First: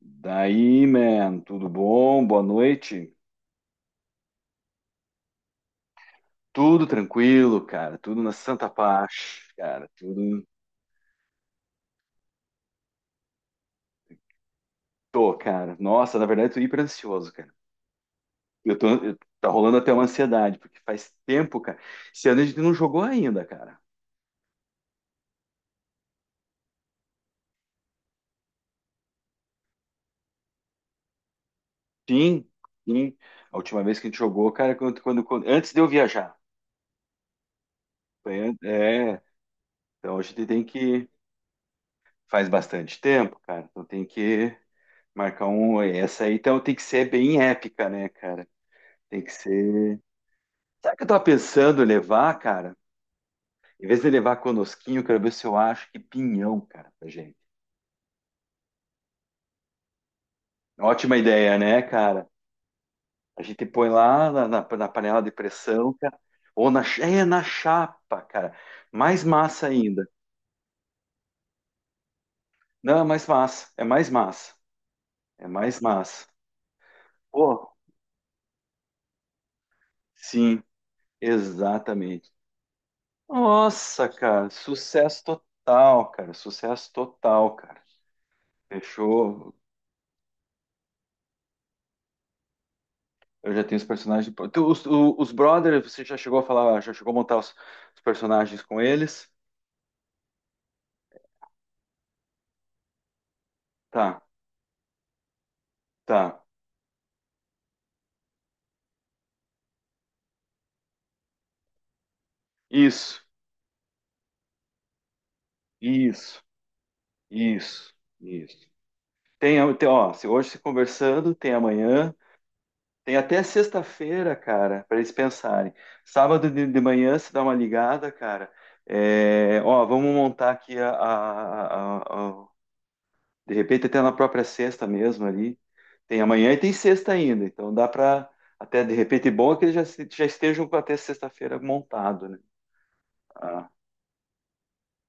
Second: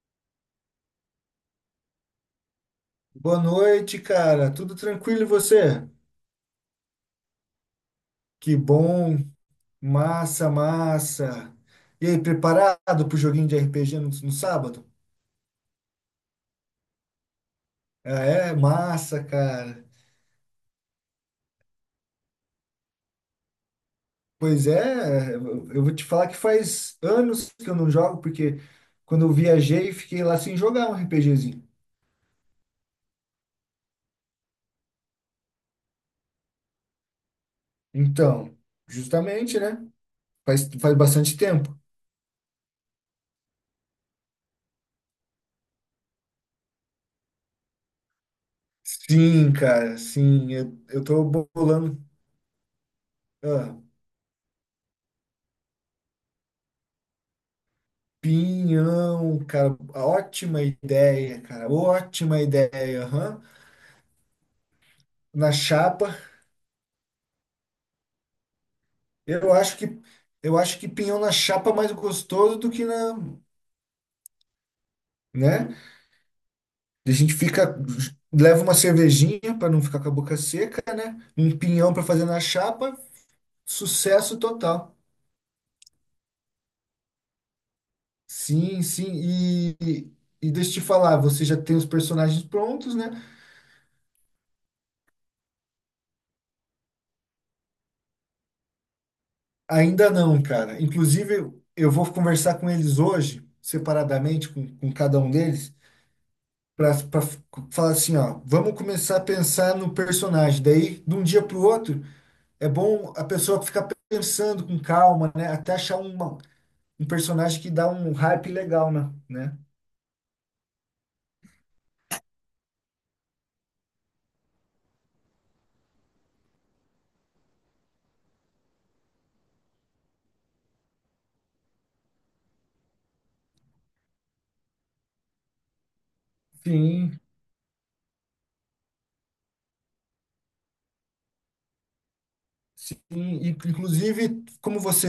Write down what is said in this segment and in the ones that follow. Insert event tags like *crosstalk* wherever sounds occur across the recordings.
Daí, man, tudo bom? Boa noite. Boa noite, cara. Tudo tranquilo e você? Tudo tranquilo, cara. Tudo na Que santa bom. paz, cara. Tudo. Massa, massa. E aí, preparado pro joguinho de RPG no sábado? Tô, cara. Nossa, na verdade, eu tô hiper ansioso, cara. Ah, é? Massa, Tá rolando cara. até uma ansiedade, porque faz tempo, cara. Esse ano a gente não jogou ainda, cara. Pois é, eu vou te falar que faz anos que eu não jogo, porque quando eu viajei, fiquei lá sem jogar um RPGzinho. Sim, sim. A última vez que a gente jogou, cara, antes de eu viajar. Então, É. justamente, né? Então a gente tem Faz que. bastante tempo. Faz bastante tempo, cara. Então tem que marcar um. Essa aí, então tem que ser bem épica, né, cara? Tem que Sim, cara, ser. sim. Eu, Sabe o que eu eu tô tava pensando em bolando. levar, cara? Ah. Em vez de levar conosquinho, eu quero ver se eu acho que pinhão, cara, pra gente. Pinhão, Ótima ideia, cara, né, cara? ótima ideia, aham. A gente põe lá na panela de Na pressão, chapa, cara. Ou na chapa, cara. Mais eu massa acho que ainda. eu acho que pinhão na chapa é mais gostoso do que Não, é na, mais massa. É mais massa. É né? mais massa. A gente Pô, fica leva uma cervejinha para não ficar com a boca sim, seca, um pinhão para fazer exatamente. na chapa, Nossa, sucesso cara, total. sucesso total, cara. Sucesso total, cara. Sim, sim. Fechou. E deixa eu te falar, você já tem os personagens prontos, né? Eu já tenho os personagens. Os brothers, você já chegou a falar, já chegou a montar os personagens com eles? Ainda não, cara. Inclusive, eu vou conversar com eles hoje, Tá, separadamente, com cada um deles, tá. para falar assim, ó, vamos começar a pensar no personagem. Daí, de um dia para o outro, é bom Isso, a pessoa ficar pensando com calma, né? Até achar uma, isso, um personagem que dá isso, um hype isso. legal, né? né? Tem, ó, se hoje se conversando, tem amanhã, tem até sexta-feira, cara, para eles pensarem. Sábado de manhã se dá uma ligada, cara. É, ó, vamos montar aqui a- De repente, até na própria sexta mesmo ali. Tem amanhã e tem sexta Sim, ainda. Então dá para. Até de repente, bom é que eles já, já estejam com até sexta-feira montado, né? Sim, e- Ah, inclusive, como você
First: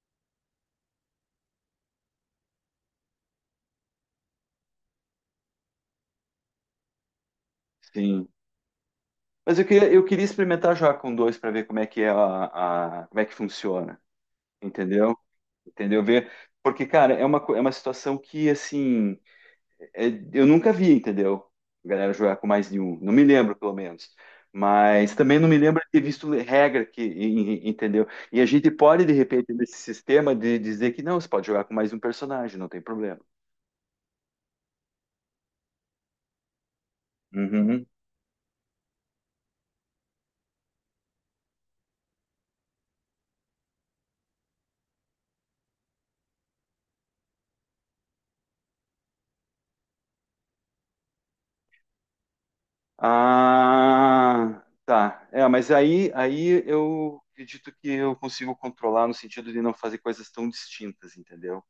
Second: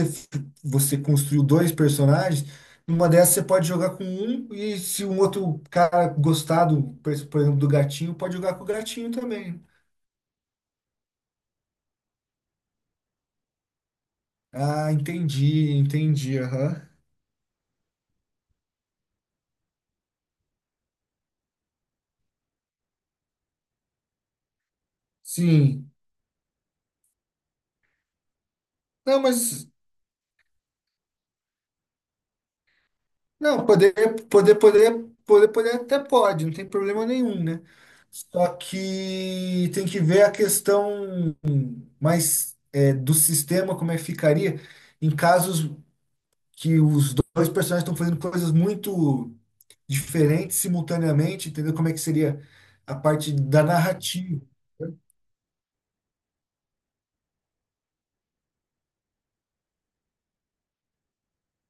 você construiu dois personagens, numa dessas você pode jogar com um, e se um outro cara gostar do, por exemplo, do gatinho, sim. pode jogar com o gatinho também. Eu queria experimentar já com dois para ver como é que funciona. Ah, Entendeu? entendi, Entendeu? Ver. entendi, Porque, aham. cara, é é uma situação que, assim. É, eu nunca vi, entendeu? A galera jogar com mais de um. Não me lembro, pelo menos. Mas também não me lembro de Sim. ter visto regra que, entendeu? E a gente pode, de Não, repente, mas nesse sistema, de dizer que não, você pode jogar com mais um personagem, não tem problema. não, poder, poder, poder, poder, poder até pode, não tem problema nenhum, né? Uhum. Só que tem que ver a questão mais é, do sistema, como é que ficaria em casos. Que os dois personagens estão fazendo coisas muito diferentes simultaneamente, entendeu? Como é que seria a parte da narrativa? Ah, tá. É, mas aí eu acredito que eu consigo controlar no sentido de não fazer coisas tão distintas, entendeu?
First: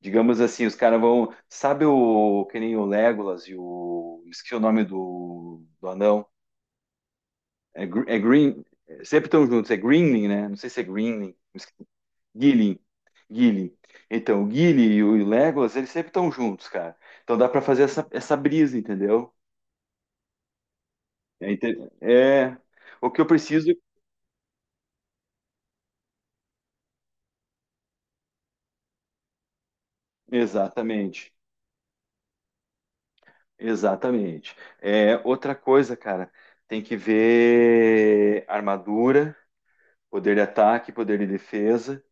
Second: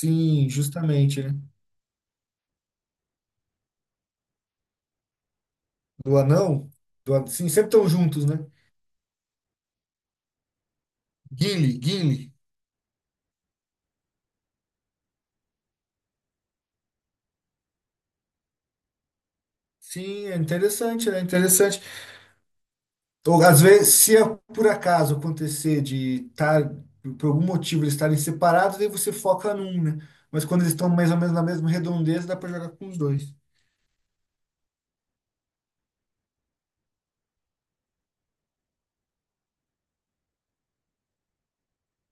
Digamos assim, os caras justamente, vão. né? Sabe o que nem o Legolas e o. Esqueci o nome do, do Do anão. anão, do an... sim, sempre estão juntos, né? Green. Sempre estão juntos. É Greenling, né? Não sei se é Greenling. Gimli, Gimli. Gilling. Gilling. Então, o Gilly e o Legolas, eles sempre estão juntos, cara. Então dá pra fazer essa, essa brisa, entendeu? Sim, é interessante, né? Interessante. É o que eu Ou às preciso. vezes, se é por acaso acontecer de estar, por algum motivo, eles estarem separados, aí você foca num, né? Mas quando eles estão mais ou Exatamente. menos na mesma redondeza, dá para jogar com os dois. Exatamente. É outra coisa, cara. Tem que ver armadura, poder de ataque, poder de defesa.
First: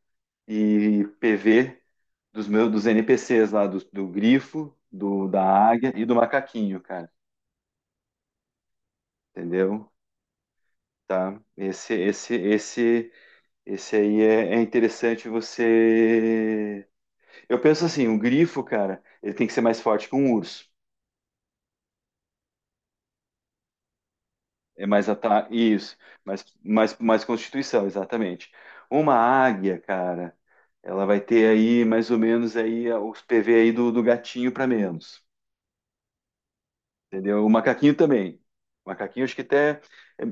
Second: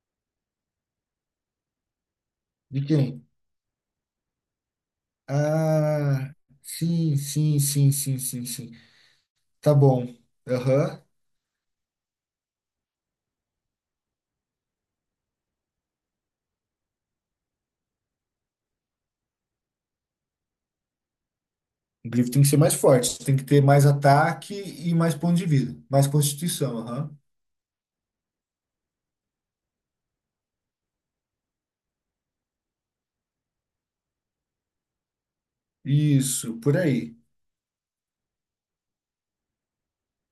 E PV dos meus De dos quem? NPCs lá, do, do grifo, do da águia e do Ah, macaquinho, cara. sim, sim, sim, sim, sim, sim. Tá Entendeu? bom. Aham. Tá? Esse aí é, é interessante você. Eu penso assim, o grifo, cara, ele tem que ser mais forte que um urso. O grifo tem que ser mais forte, tem que ter mais ataque É e mais mais ponto de ataque, vida, isso, mais mais, constituição, mais, aham. mais constituição, exatamente. Uma águia, cara, ela vai ter aí mais ou menos aí os PV aí do, do gatinho para menos. Isso, por aí. Entendeu? O macaquinho também. O macaquinho, acho que até.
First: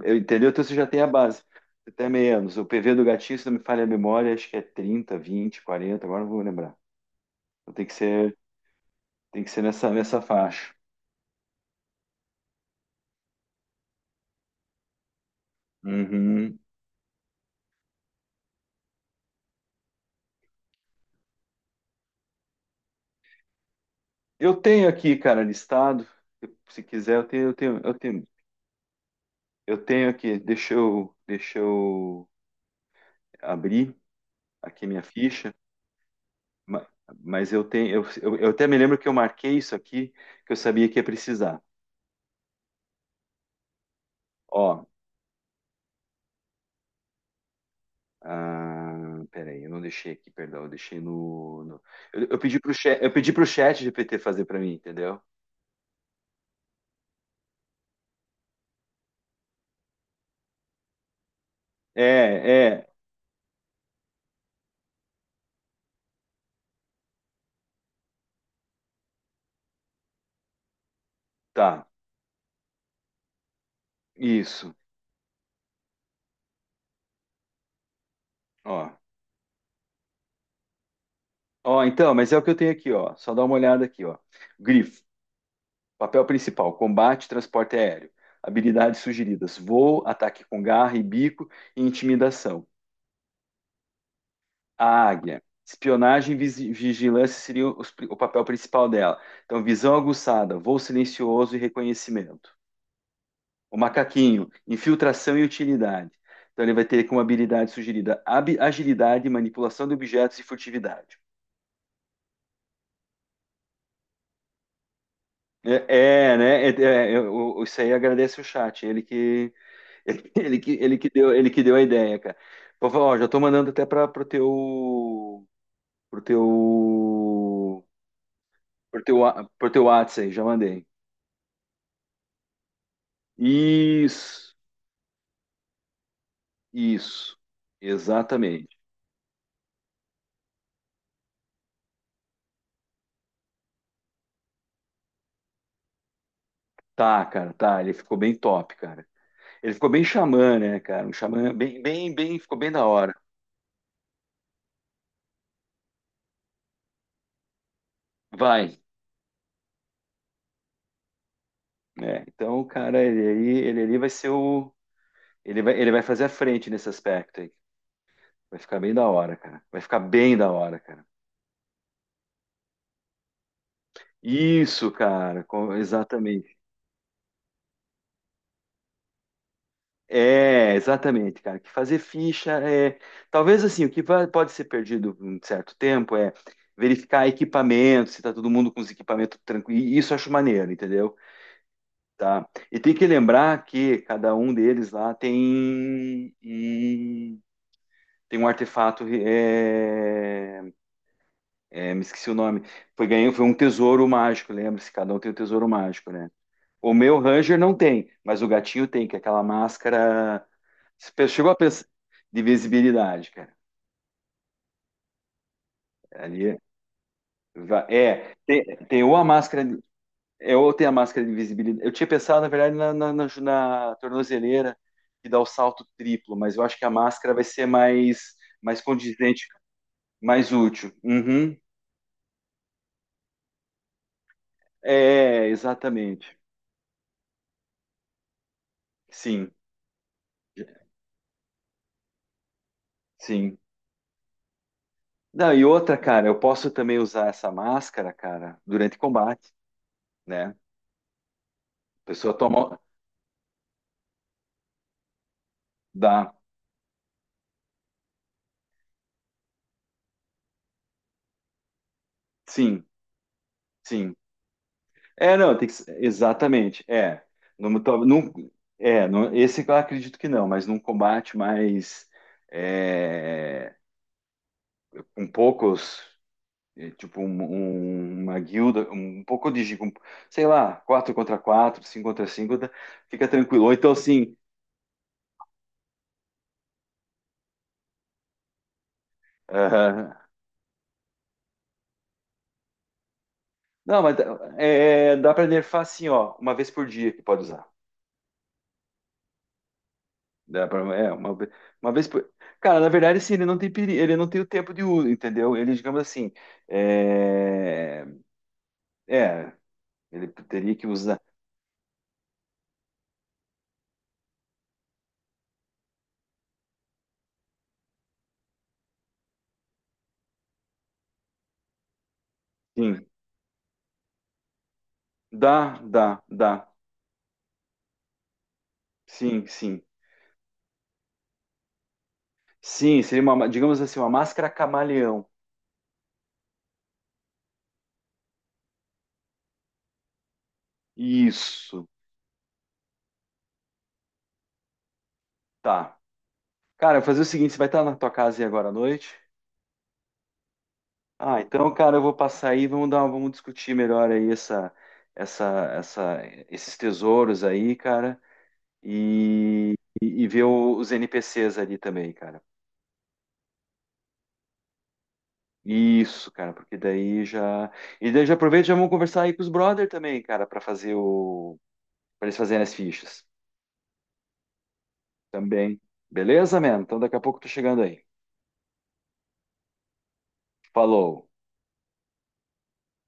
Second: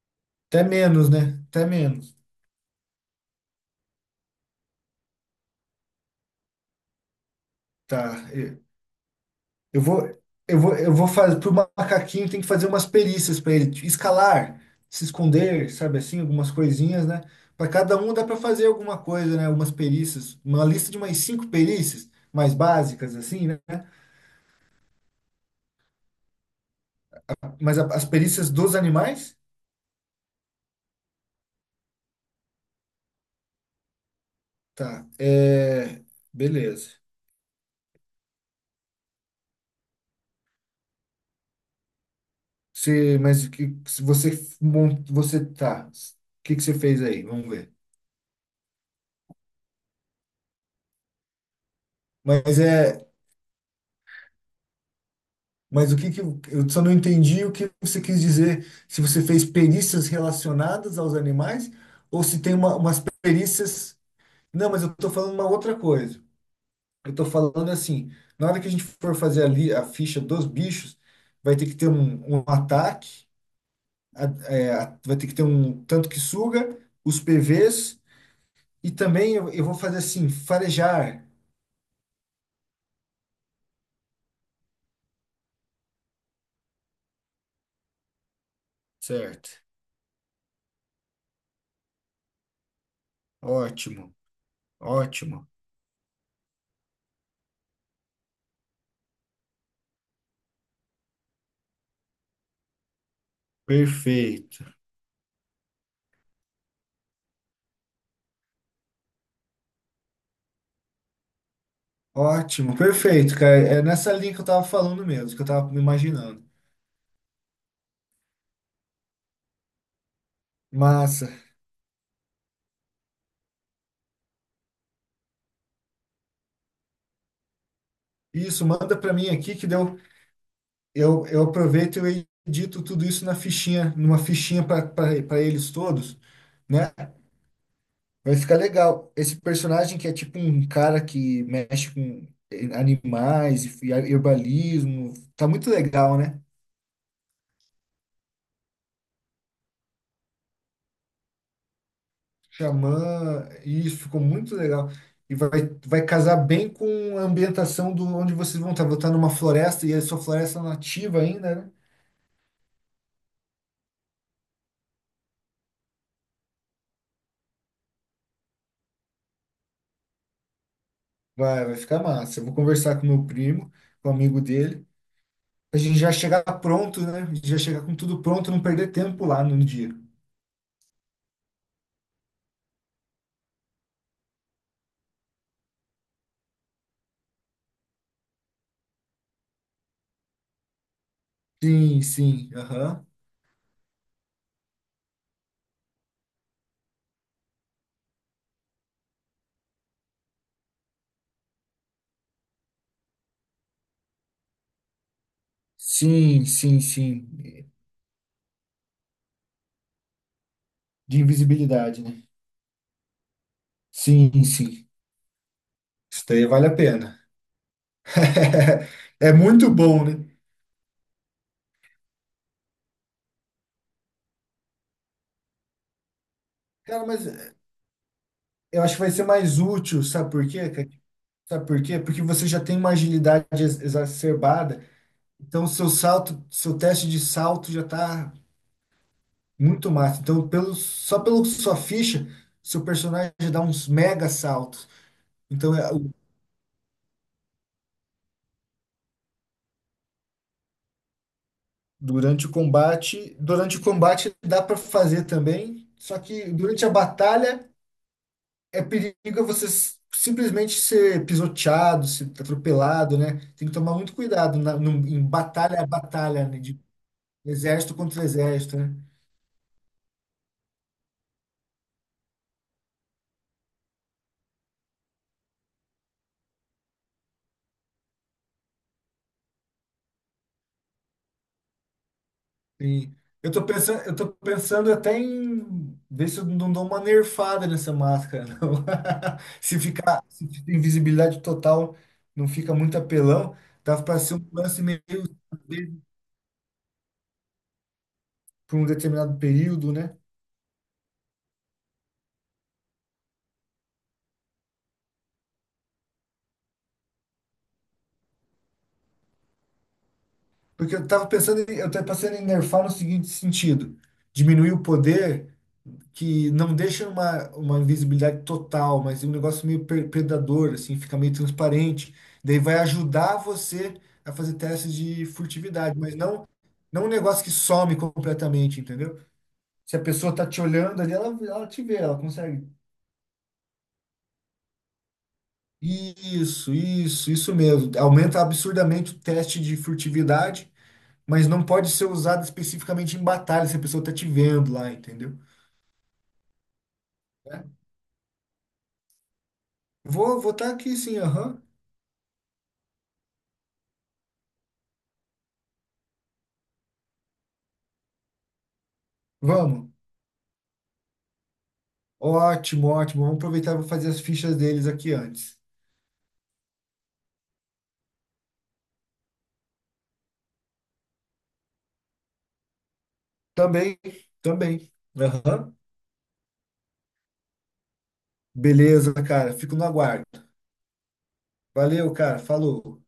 Entendeu? Então Até você já tem a menos, base. né? Até Até menos. menos. O PV do gatinho, se não me falha a memória, acho que é 30, 20, 40. Agora não vou lembrar. Então Tá. Tem que ser eu nessa, vou, nessa eu faixa. vou, eu vou fazer. Pro macaquinho tem que fazer umas perícias para ele, tipo, escalar, se esconder, sabe assim, algumas Uhum. coisinhas, né? Para cada um dá para fazer alguma coisa, né? Algumas perícias, uma lista de umas cinco perícias mais básicas, assim, né? Eu tenho aqui, cara, listado. Se quiser, Mas a- as perícias dos animais? eu tenho aqui. Deixa eu abrir aqui minha Tá. ficha. É, Ma- beleza. Mas eu tenho, eu até me lembro que eu marquei isso aqui, que eu sabia que ia precisar. Você, mas o que, se você Ó, mon- você tá. O que que você fez aí? Vamos ver. Ah, peraí, eu não deixei aqui, perdão, eu deixei Eu, Mas é, eu pedi pro chat GPT fazer para mim, entendeu? mas o que que eu só não entendi o que você quis dizer. Se você fez perícias relacionadas aos animais ou se tem É, uma, é, umas perícias. Não, mas eu tô falando uma outra coisa. Eu tô falando assim, na hora que a gente for fazer ali a ficha dos bichos, vai ter que tá, ter um, um ataque a- é, isso. a- vai ter que ter um tanto que suga, os PVs, Ó, e também eu vou fazer assim, farejar. ó, então, mas é o que eu tenho aqui, ó. Só dá uma olhada aqui, ó. Grifo, papel principal, combate, transporte aéreo. Habilidades Certo. sugeridas: voo, ataque com garra e bico e intimidação. Ótimo, A águia, ótimo. espionagem e vigilância seriam o papel principal dela. Então, visão aguçada, voo silencioso e reconhecimento. O macaquinho, Perfeito. infiltração e utilidade. Então ele vai ter como habilidade sugerida agilidade, manipulação de objetos e furtividade. Ótimo, perfeito, cara. É nessa linha que eu tava falando mesmo, que eu tava me imaginando. É, isso aí agradece o chat. *laughs* Massa. Ele que deu a ideia, cara. Vou falar, ó, já tô mandando até para pro teu, pro teu, Isso, manda pra mim aqui que pro teu deu. WhatsApp aí, já mandei. Eu aproveito e eu edito tudo isso na fichinha, numa Isso, fichinha para eles todos, né? isso, Vai ficar exatamente. legal. Esse personagem que é tipo um cara que mexe com animais e herbalismo. Tá muito legal, né? Tá, cara, tá. Ele ficou bem top, cara. Ele ficou bem xamã, né, cara? Um xamã bem, ficou bem da hora. Xamã, isso ficou muito legal. E vai casar bem com a ambientação do onde vocês Vai, vão estar. Vou estar numa floresta e é sua floresta nativa ainda, né? né? Então, o cara, ele ali vai ser o. Ele vai fazer a frente nesse aspecto aí. Vai ficar bem da hora, cara. Vai ficar bem da hora, cara. Vai, vai ficar massa. Eu vou conversar com meu primo, com o amigo dele. Isso, cara, A gente já chegar exatamente. pronto, né? A gente já chegar com tudo pronto, não perder tempo lá no dia. É, exatamente, cara. Que fazer ficha é. Talvez assim, o que pode ser perdido um certo tempo é verificar equipamento, se tá todo mundo com os equipamentos tranquilos. Isso eu acho maneiro, entendeu? Sim, Tá. sim. E tem que Aham. lembrar que cada um deles lá tem um artefato. Me esqueci o nome. Foi, ganhou, foi um tesouro mágico, lembra-se? Cada um tem um tesouro mágico, né? Sim, sim, O meu Ranger sim. não tem, mas o gatinho tem, que é aquela máscara. De Chegou a pensar invisibilidade, né? de visibilidade, cara. Sim, sim. Isso daí Ali vale a pena. *laughs* Tem ou a É máscara. muito bom, né? Eu tenho a máscara de invisibilidade. Eu tinha pensado, na verdade, na, tornozeleira que dá o salto triplo, mas eu acho que a Cara, mas máscara vai ser mais, mais eu acho que vai ser condizente, mais útil, sabe por mais quê? Cara? útil. Uhum. Sabe por quê? Porque você já tem uma agilidade ex- exacerbada, É, então seu exatamente. salto, seu teste de salto já tá Sim, muito massa. Então, pelo, só pela sua ficha, seu personagem já sim. dá uns mega saltos. Não, e Então, é, outra, o- cara, eu posso também usar essa máscara, cara, durante combate, né? A pessoa toma. Durante o combate dá para fazer também, só Dá. que durante a batalha é perigo você s- simplesmente ser pisoteado, ser Sim, atropelado, né? Tem que tomar sim. muito cuidado na- num- em É, não, tem que, batalha a batalha, né? De exatamente. É, num, exército to- contra num- exército, né? é, esse eu acredito que não, mas num combate mais é, com poucos, é, tipo uma guilda, um pouco de, sei lá, quatro contra quatro, cinco contra cinco, E fica eu tô tranquilo. Ou então pensando, eu tô assim, pensando até em ver se eu não dou uma nerfada nessa máscara, não. *laughs* Se aham. ficar, se fica invisibilidade total, não fica muito apelão, não, dava mas para ser um lance meio dá para nerfar assim, ó, uma vez por dia que pode usar. por um determinado período, né? Dá pra, é, uma, ve- uma vez por. Cara, na verdade, assim, ele não tem peri, ele não tem o tempo de uso, entendeu? Ele, digamos assim, é, é, ele teria que Porque eu usar. tava pensando, em- eu tava pensando em nerfar no seguinte sentido: diminuir o poder que não deixa uma invisibilidade total, mas um negócio meio per- predador, assim, fica meio transparente. Daí vai Sim, ajudar você a fazer testes de dá, furtividade, mas dá, não, dá. não um negócio que some completamente, entendeu? Sim, sim. Se a pessoa tá te olhando ali, ela te vê, ela consegue. Sim, seria uma, digamos assim, uma máscara camaleão. Isso mesmo. Aumenta absurdamente o teste de furtividade, mas não Isso, pode ser usado especificamente em batalha se a pessoa tá te vendo lá, entendeu? tá. Cara, eu vou fazer o seguinte, você vai É. estar na tua casa aí agora à noite? Vou, vou estar aqui sim, Ah, aham. então, cara, eu vou passar aí, vamos dar, vamos discutir melhor aí essa, essa, esses tesouros aí, cara. E, Vamos. E ver os NPCs ali também, cara. Ótimo, ótimo. Vamos aproveitar e vou fazer as fichas deles aqui antes. Isso, cara, porque daí já. E daí já aproveita e já vamos conversar aí com os brother também, cara, pra fazer o. Pra eles fazerem as fichas Também, também. Aham. também. Beleza, mano? Então daqui a pouco eu tô chegando aí. Beleza, cara. Fico no aguardo. Falou. Valeu, cara. Falou.